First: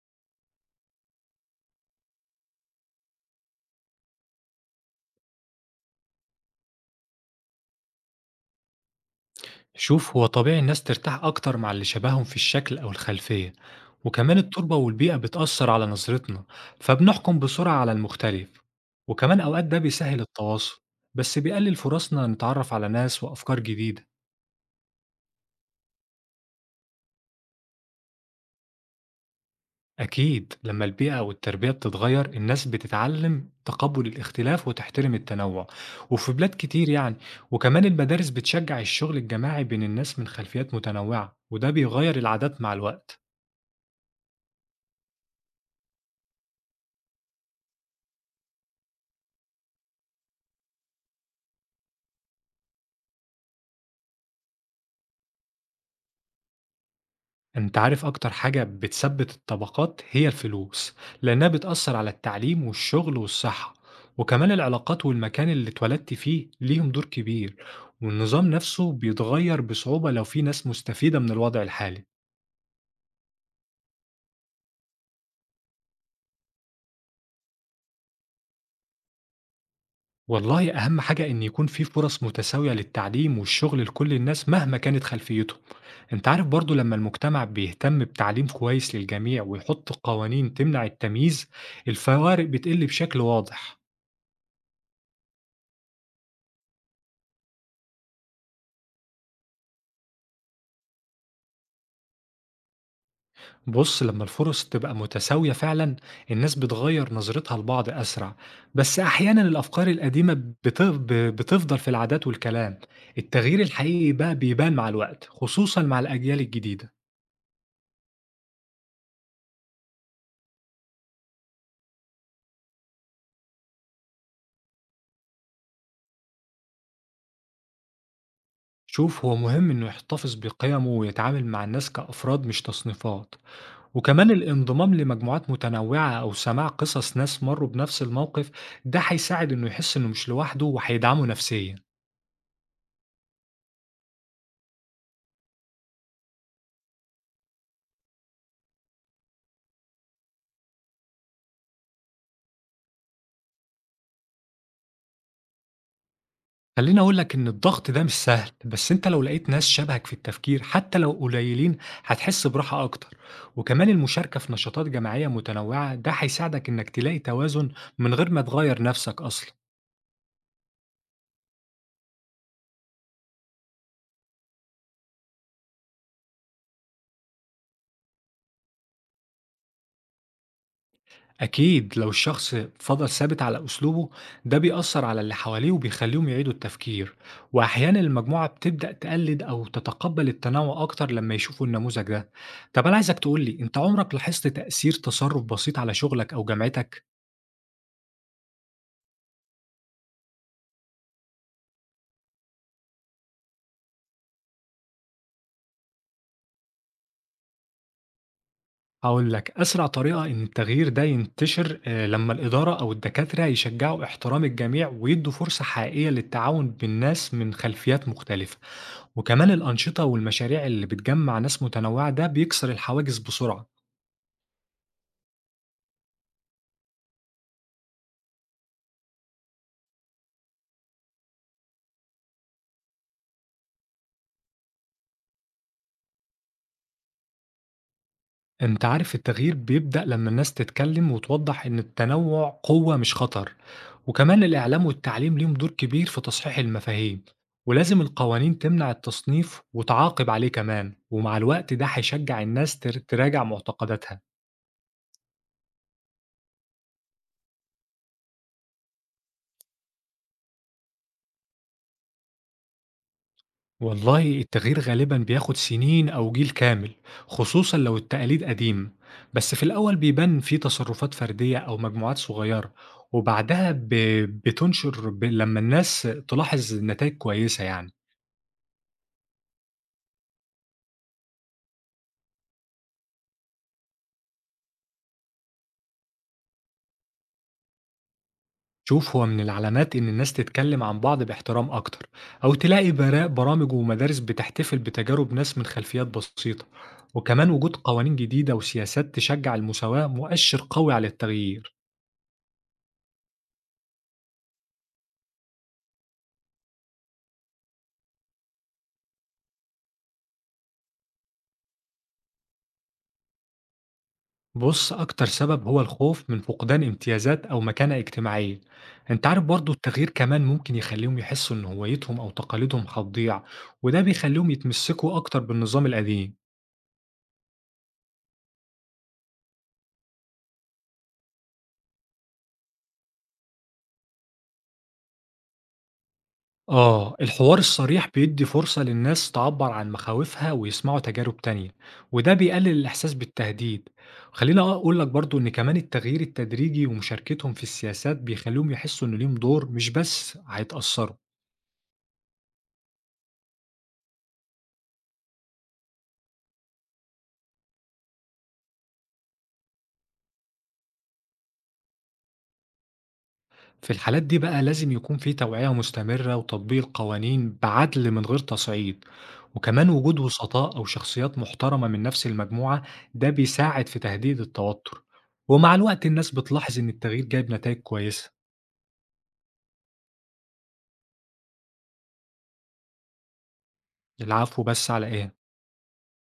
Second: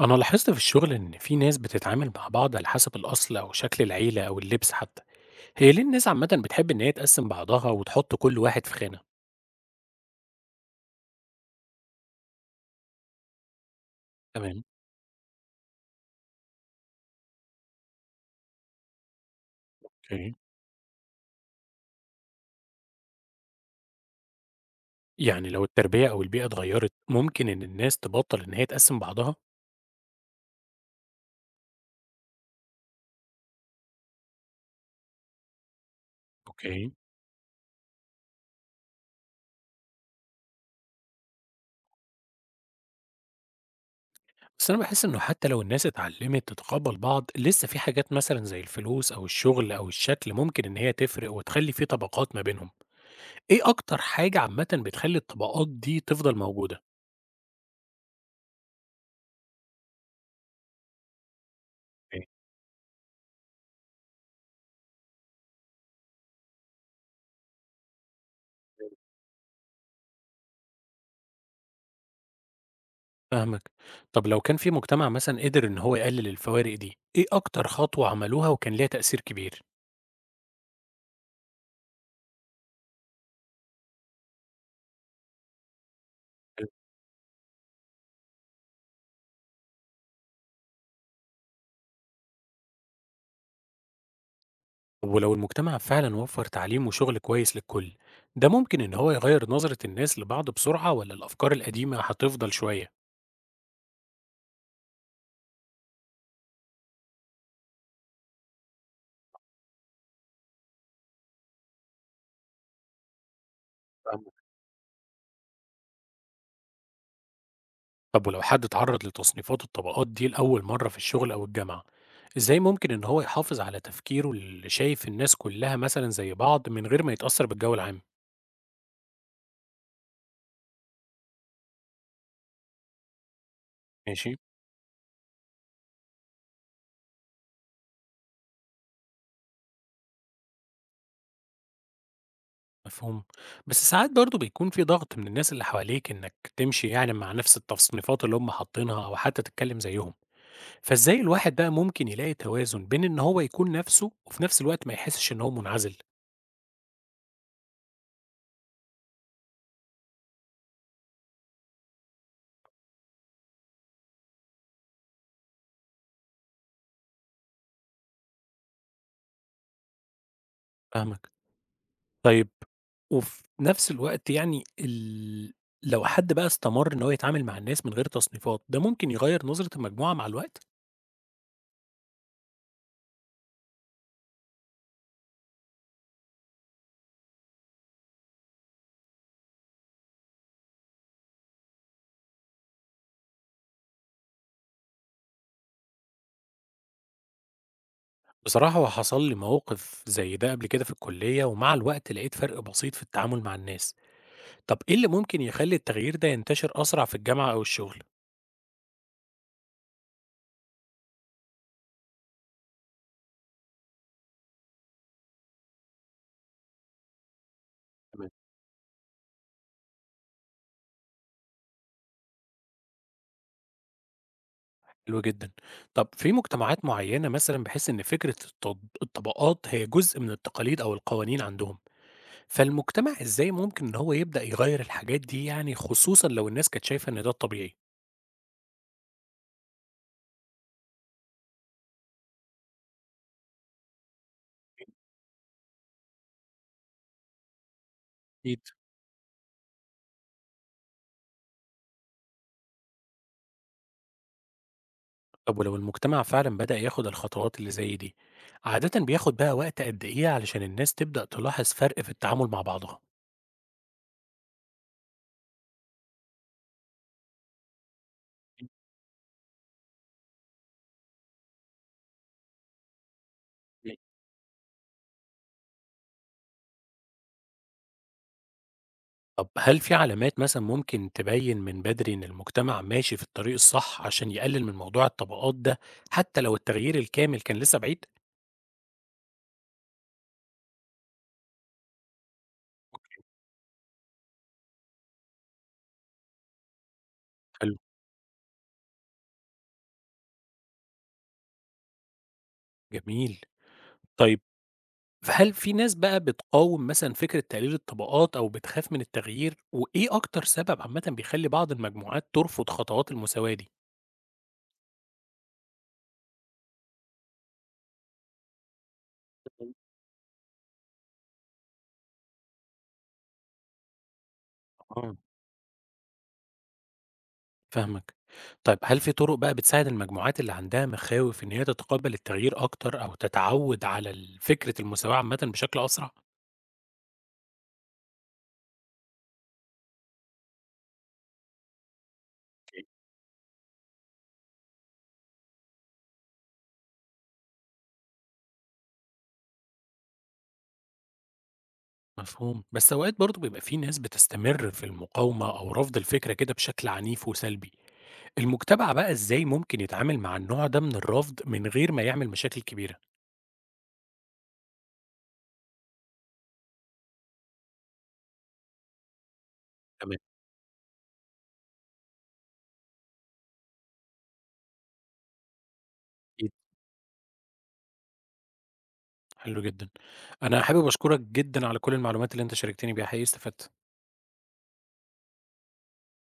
أنا لاحظت في الشغل إن في ناس بتتعامل مع بعض على حسب الأصل أو شكل العيلة أو اللبس حتى، هي ليه الناس عامة بتحب إن هي تقسم بعضها وتحط كل واحد في خانة؟ شوف هو طبيعي الناس ترتاح أكتر مع اللي شبههم في الشكل أو الخلفية، وكمان تمام. التربة والبيئة بتأثر على نظرتنا، فبنحكم بسرعة على المختلف. وكمان أوقات ده بيسهل اوكي. التواصل، بس بيقلل فرصنا نتعرف على ناس وأفكار جديدة. يعني لو التربية أو البيئة اتغيرت ممكن إن الناس تبطل إن هي تقسم بعضها؟ أكيد لما البيئة والتربية بتتغير الناس بتتعلم تقبل الاختلاف وتحترم التنوع، وفي بلاد كتير اوكي. يعني. وكمان المدارس بتشجع الشغل الجماعي بين الناس من خلفيات متنوعة، وده بيغير العادات مع الوقت. بس أنا بحس إنه حتى لو الناس اتعلمت تتقبل بعض لسه في حاجات مثلا زي الفلوس أو الشغل أو الشكل ممكن إن هي تفرق وتخلي في طبقات ما بينهم، إيه أكتر حاجة عامة بتخلي الطبقات دي تفضل موجودة؟ أنت عارف أكتر حاجة بتثبت الطبقات هي الفلوس، لأنها بتأثر على أوكي. التعليم والشغل والصحة. وكمان العلاقات والمكان اللي اتولدت فيه ليهم دور كبير، والنظام نفسه بيتغير بصعوبة لو في ناس مستفيدة من الوضع الحالي. فاهمك. طب لو كان في مجتمع مثلًا قدر إن هو يقلل الفوارق دي، إيه أكتر خطوة عملوها وكان ليها تأثير كبير؟ والله أهم حاجة إن يكون في فرص متساوية للتعليم والشغل لكل الناس مهما كانت خلفيتهم. أنت عارف حلو. برضو لما المجتمع بيهتم بتعليم كويس للجميع ويحط قوانين تمنع التمييز، الفوارق بتقل بشكل واضح. ولو المجتمع فعلًا وفّر تعليم وشغل كويس للكل، ده ممكن إن هو يغيّر نظرة الناس لبعض بسرعة والّا الأفكار القديمة هتفضل شوية؟ بص لما الفرص تبقى متساوية فعلا الناس بتغير نظرتها لبعض أسرع، بس أحيانا الأفكار القديمة بتفضل في العادات والكلام. التغيير الحقيقي بقى فاهمك. بيبان مع الوقت، خصوصا مع الأجيال الجديدة. طب ولو حد اتعرّض لتصنيفات الطبقات دي لأول مرّة في الشغل أو الجامعة، إزاي ممكن إن هو يحافظ على تفكيره اللي شايف الناس كلّها مثلًا زي بعض من غير ما يتأثّر بالجو العام؟ شوف هو مهم إنه يحتفظ بقيمه ويتعامل مع الناس كأفراد مش تصنيفات، وكمان ماشي. الانضمام لمجموعات متنوعة أو سماع قصص ناس مروا بنفس الموقف. ده هيساعد إنه يحس إنه مش لوحده وهيدعمه نفسيا. مفهوم. بس ساعات برضه بيكون في ضغط من الناس اللي حواليك إنك تمشي يعني مع نفس التصنيفات اللي هم حاطينها أو حتى تتكلم زيهم، فإزاي الواحد بقى ممكن يلاقي توازن بين إن هو يكون نفسه وفي نفس الوقت ما يحسش إن هو منعزل؟ خلّيني أقول لك إن الضغط ده مش سهل، بس أنت لو لقيت ناس شبهك في التفكير حتى لو قليلين هتحس براحة أكتر، وكمان المشاركة في نشاطات جماعية متنوعة ده هيساعدك إنك تلاقي توازن من غير ما تغيّر نفسك أصلًا. فاهمك. طيب وفي نفس الوقت يعني ال لو حد بقى استمر إن هو يتعامل مع الناس من غير تصنيفات، ده ممكن يغيّر نظرة المجموعة مع الوقت؟ أكيد لو الشخص فضل ثابت على أسلوبه ده بيأثّر على اللي حواليه وبيخلّيهم يعيدوا التفكير، وأحيانًا المجموعة بتبدأ تقلّد أو تتقبّل التنوع أكتر لمّا يشوفوا النموذج ده. طَب أنا عايزك تقول لي أنت عمرك لاحظت تأثير تصرُّف بسيط على شغلك أو جامعتك؟ بصراحة هو حصل لي موقف زي ده قبل كده في الكلية ومع الوقت لقيت فرق بسيط في التعامل مع الناس. طب إيه اللي ممكن يخلّي التغيير ده ينتشر أسرع في الجامعة أو الشغل؟ هاقول لك، أسرع طريقة إن التغيير ده ينتشر لمّا الإدارة أو الدكاترة يشجّعوا احترام الجميع ويدّوا فرصة حقيقية للتعاون بين ناس من خلفيات تمام. مختلفة، وكمان الأنشطة والمشاريع اللي بتجمّع ناس متنوعة ده بيكسر الحواجز بسرعة. حلو جدًا. طب في مجتمعات معيّنة مثلًا بحيث إن فكرة الطبقات هي جزء من التقاليد أو القوانين عندهم، فالمجتمع إزاي ممكن إن هو يبدأ يغيّر الحاجات دي يعني خصوصًا لو الناس كانت شايفة إن ده الطبيعي؟ أنت عارف التغيير بيبدأ لما الناس تتكلم وتوضح إن التنوع قوة مش خطر، وكمان الإعلام والتعليم ليهم دور كبير في تصحيح المفاهيم، ولازم القوانين أكيد. تمنع التصنيف وتعاقب عليه كمان، ومع الوقت ده هيشجع الناس تراجع معتقداتها. طب ولو المجتمع فعلًا بدأ ياخد الخطوات اللي زي دي، عادةً بياخد بقى وقت قد إيه علشان الناس تبدأ تلاحظ فرق في التعامل مع بعضها؟ والله التغيير غالبا بياخد سنين أو جيل كامل، خصوصا لو التقاليد قديمة، بس في الأول بيبان فيه تصرفات فردية أو مجموعات صغيرة، وبعدها بتنشر لما الناس تلاحظ نتائج كويسة يعني. طب هل في علامات مثلًا ممكن تبيّن من بدري إن المجتمع ماشي في الطريق الصح عشان يقلل من موضوع الطبقات ده، حتى لو التغيير الكامل كان لسه بعيد؟ شوف هو من العلامات إن الناس تتكلم عن بعض باحترام أكتر، أو تلاقي برامج ومدارس بتحتفل بتجارب ناس من خلفيات بسيطة، وكمان حلو، وجود قوانين جديدة وسياسات تشجع المساواة مؤشر قوي على التغيير. جميل. طيب فهل في ناس بقى بتقاوم مثلًا فكرة تقليل الطبقات أو بتخاف من التغيير، وإيه أكتر سبب عامةً بيخلّي بعض المجموعات ترفض خطوات المساواة دي؟ بص أكتر سبب هو الخوف من فقدان امتيازات أو مكانة اجتماعية. أنت عارف برضو التغيير كمان ممكن يخليهم يحسوا إن هويتهم أو تقاليدهم هتضيع، وده بيخليهم آه، يتمسكوا أكتر بالنظام القديم. فاهمك. طيب هل في طرق بقى بتساعد المجموعات اللي عندها مخاوف إن هي تتقبل التغيير أكتر أو تتعود على فكرة المساواة عامةً بشكل أسرع؟ آه، الحوار الصريح بيدي فرصة للناس تعبر عن مخاوفها ويسمعوا تجارب تانية، وده بيقلل الإحساس بالتهديد. خليني أقول لك برضو إن كمان التغيير التدريجي ومشاركتهم في السياسات بيخليهم يحسوا إن ليهم دور مش بس هيتأثروا. مفهوم، بس أوقات برضه بيبقى في ناس بتستمر في المقاومة أو رفض الفكرة كده بشكل عنيف وسلبي، المجتمع بقى إزاي ممكن يتعامل مع النوع ده من الرفض من غير ما يعمل مشاكل كبيرة؟ في الحالات دي بقى لازم يكون في توعية مستمرة وتطبيق القوانين بعدل من غير تصعيد، وكمان تمام، وجود وسطاء أو شخصيات محترمة من نفس المجموعة ده بيساعد في تهديد التوتر، ومع الوقت الناس أكيد، بتلاحظ إن التغيير جايب نتائج كويسة. حلو جدًا، أنا حابب أشكرك جدًا على كل المعلومات اللي أنت شاركتني بيها، حقيقي استفدت. العفو، بس على إيه؟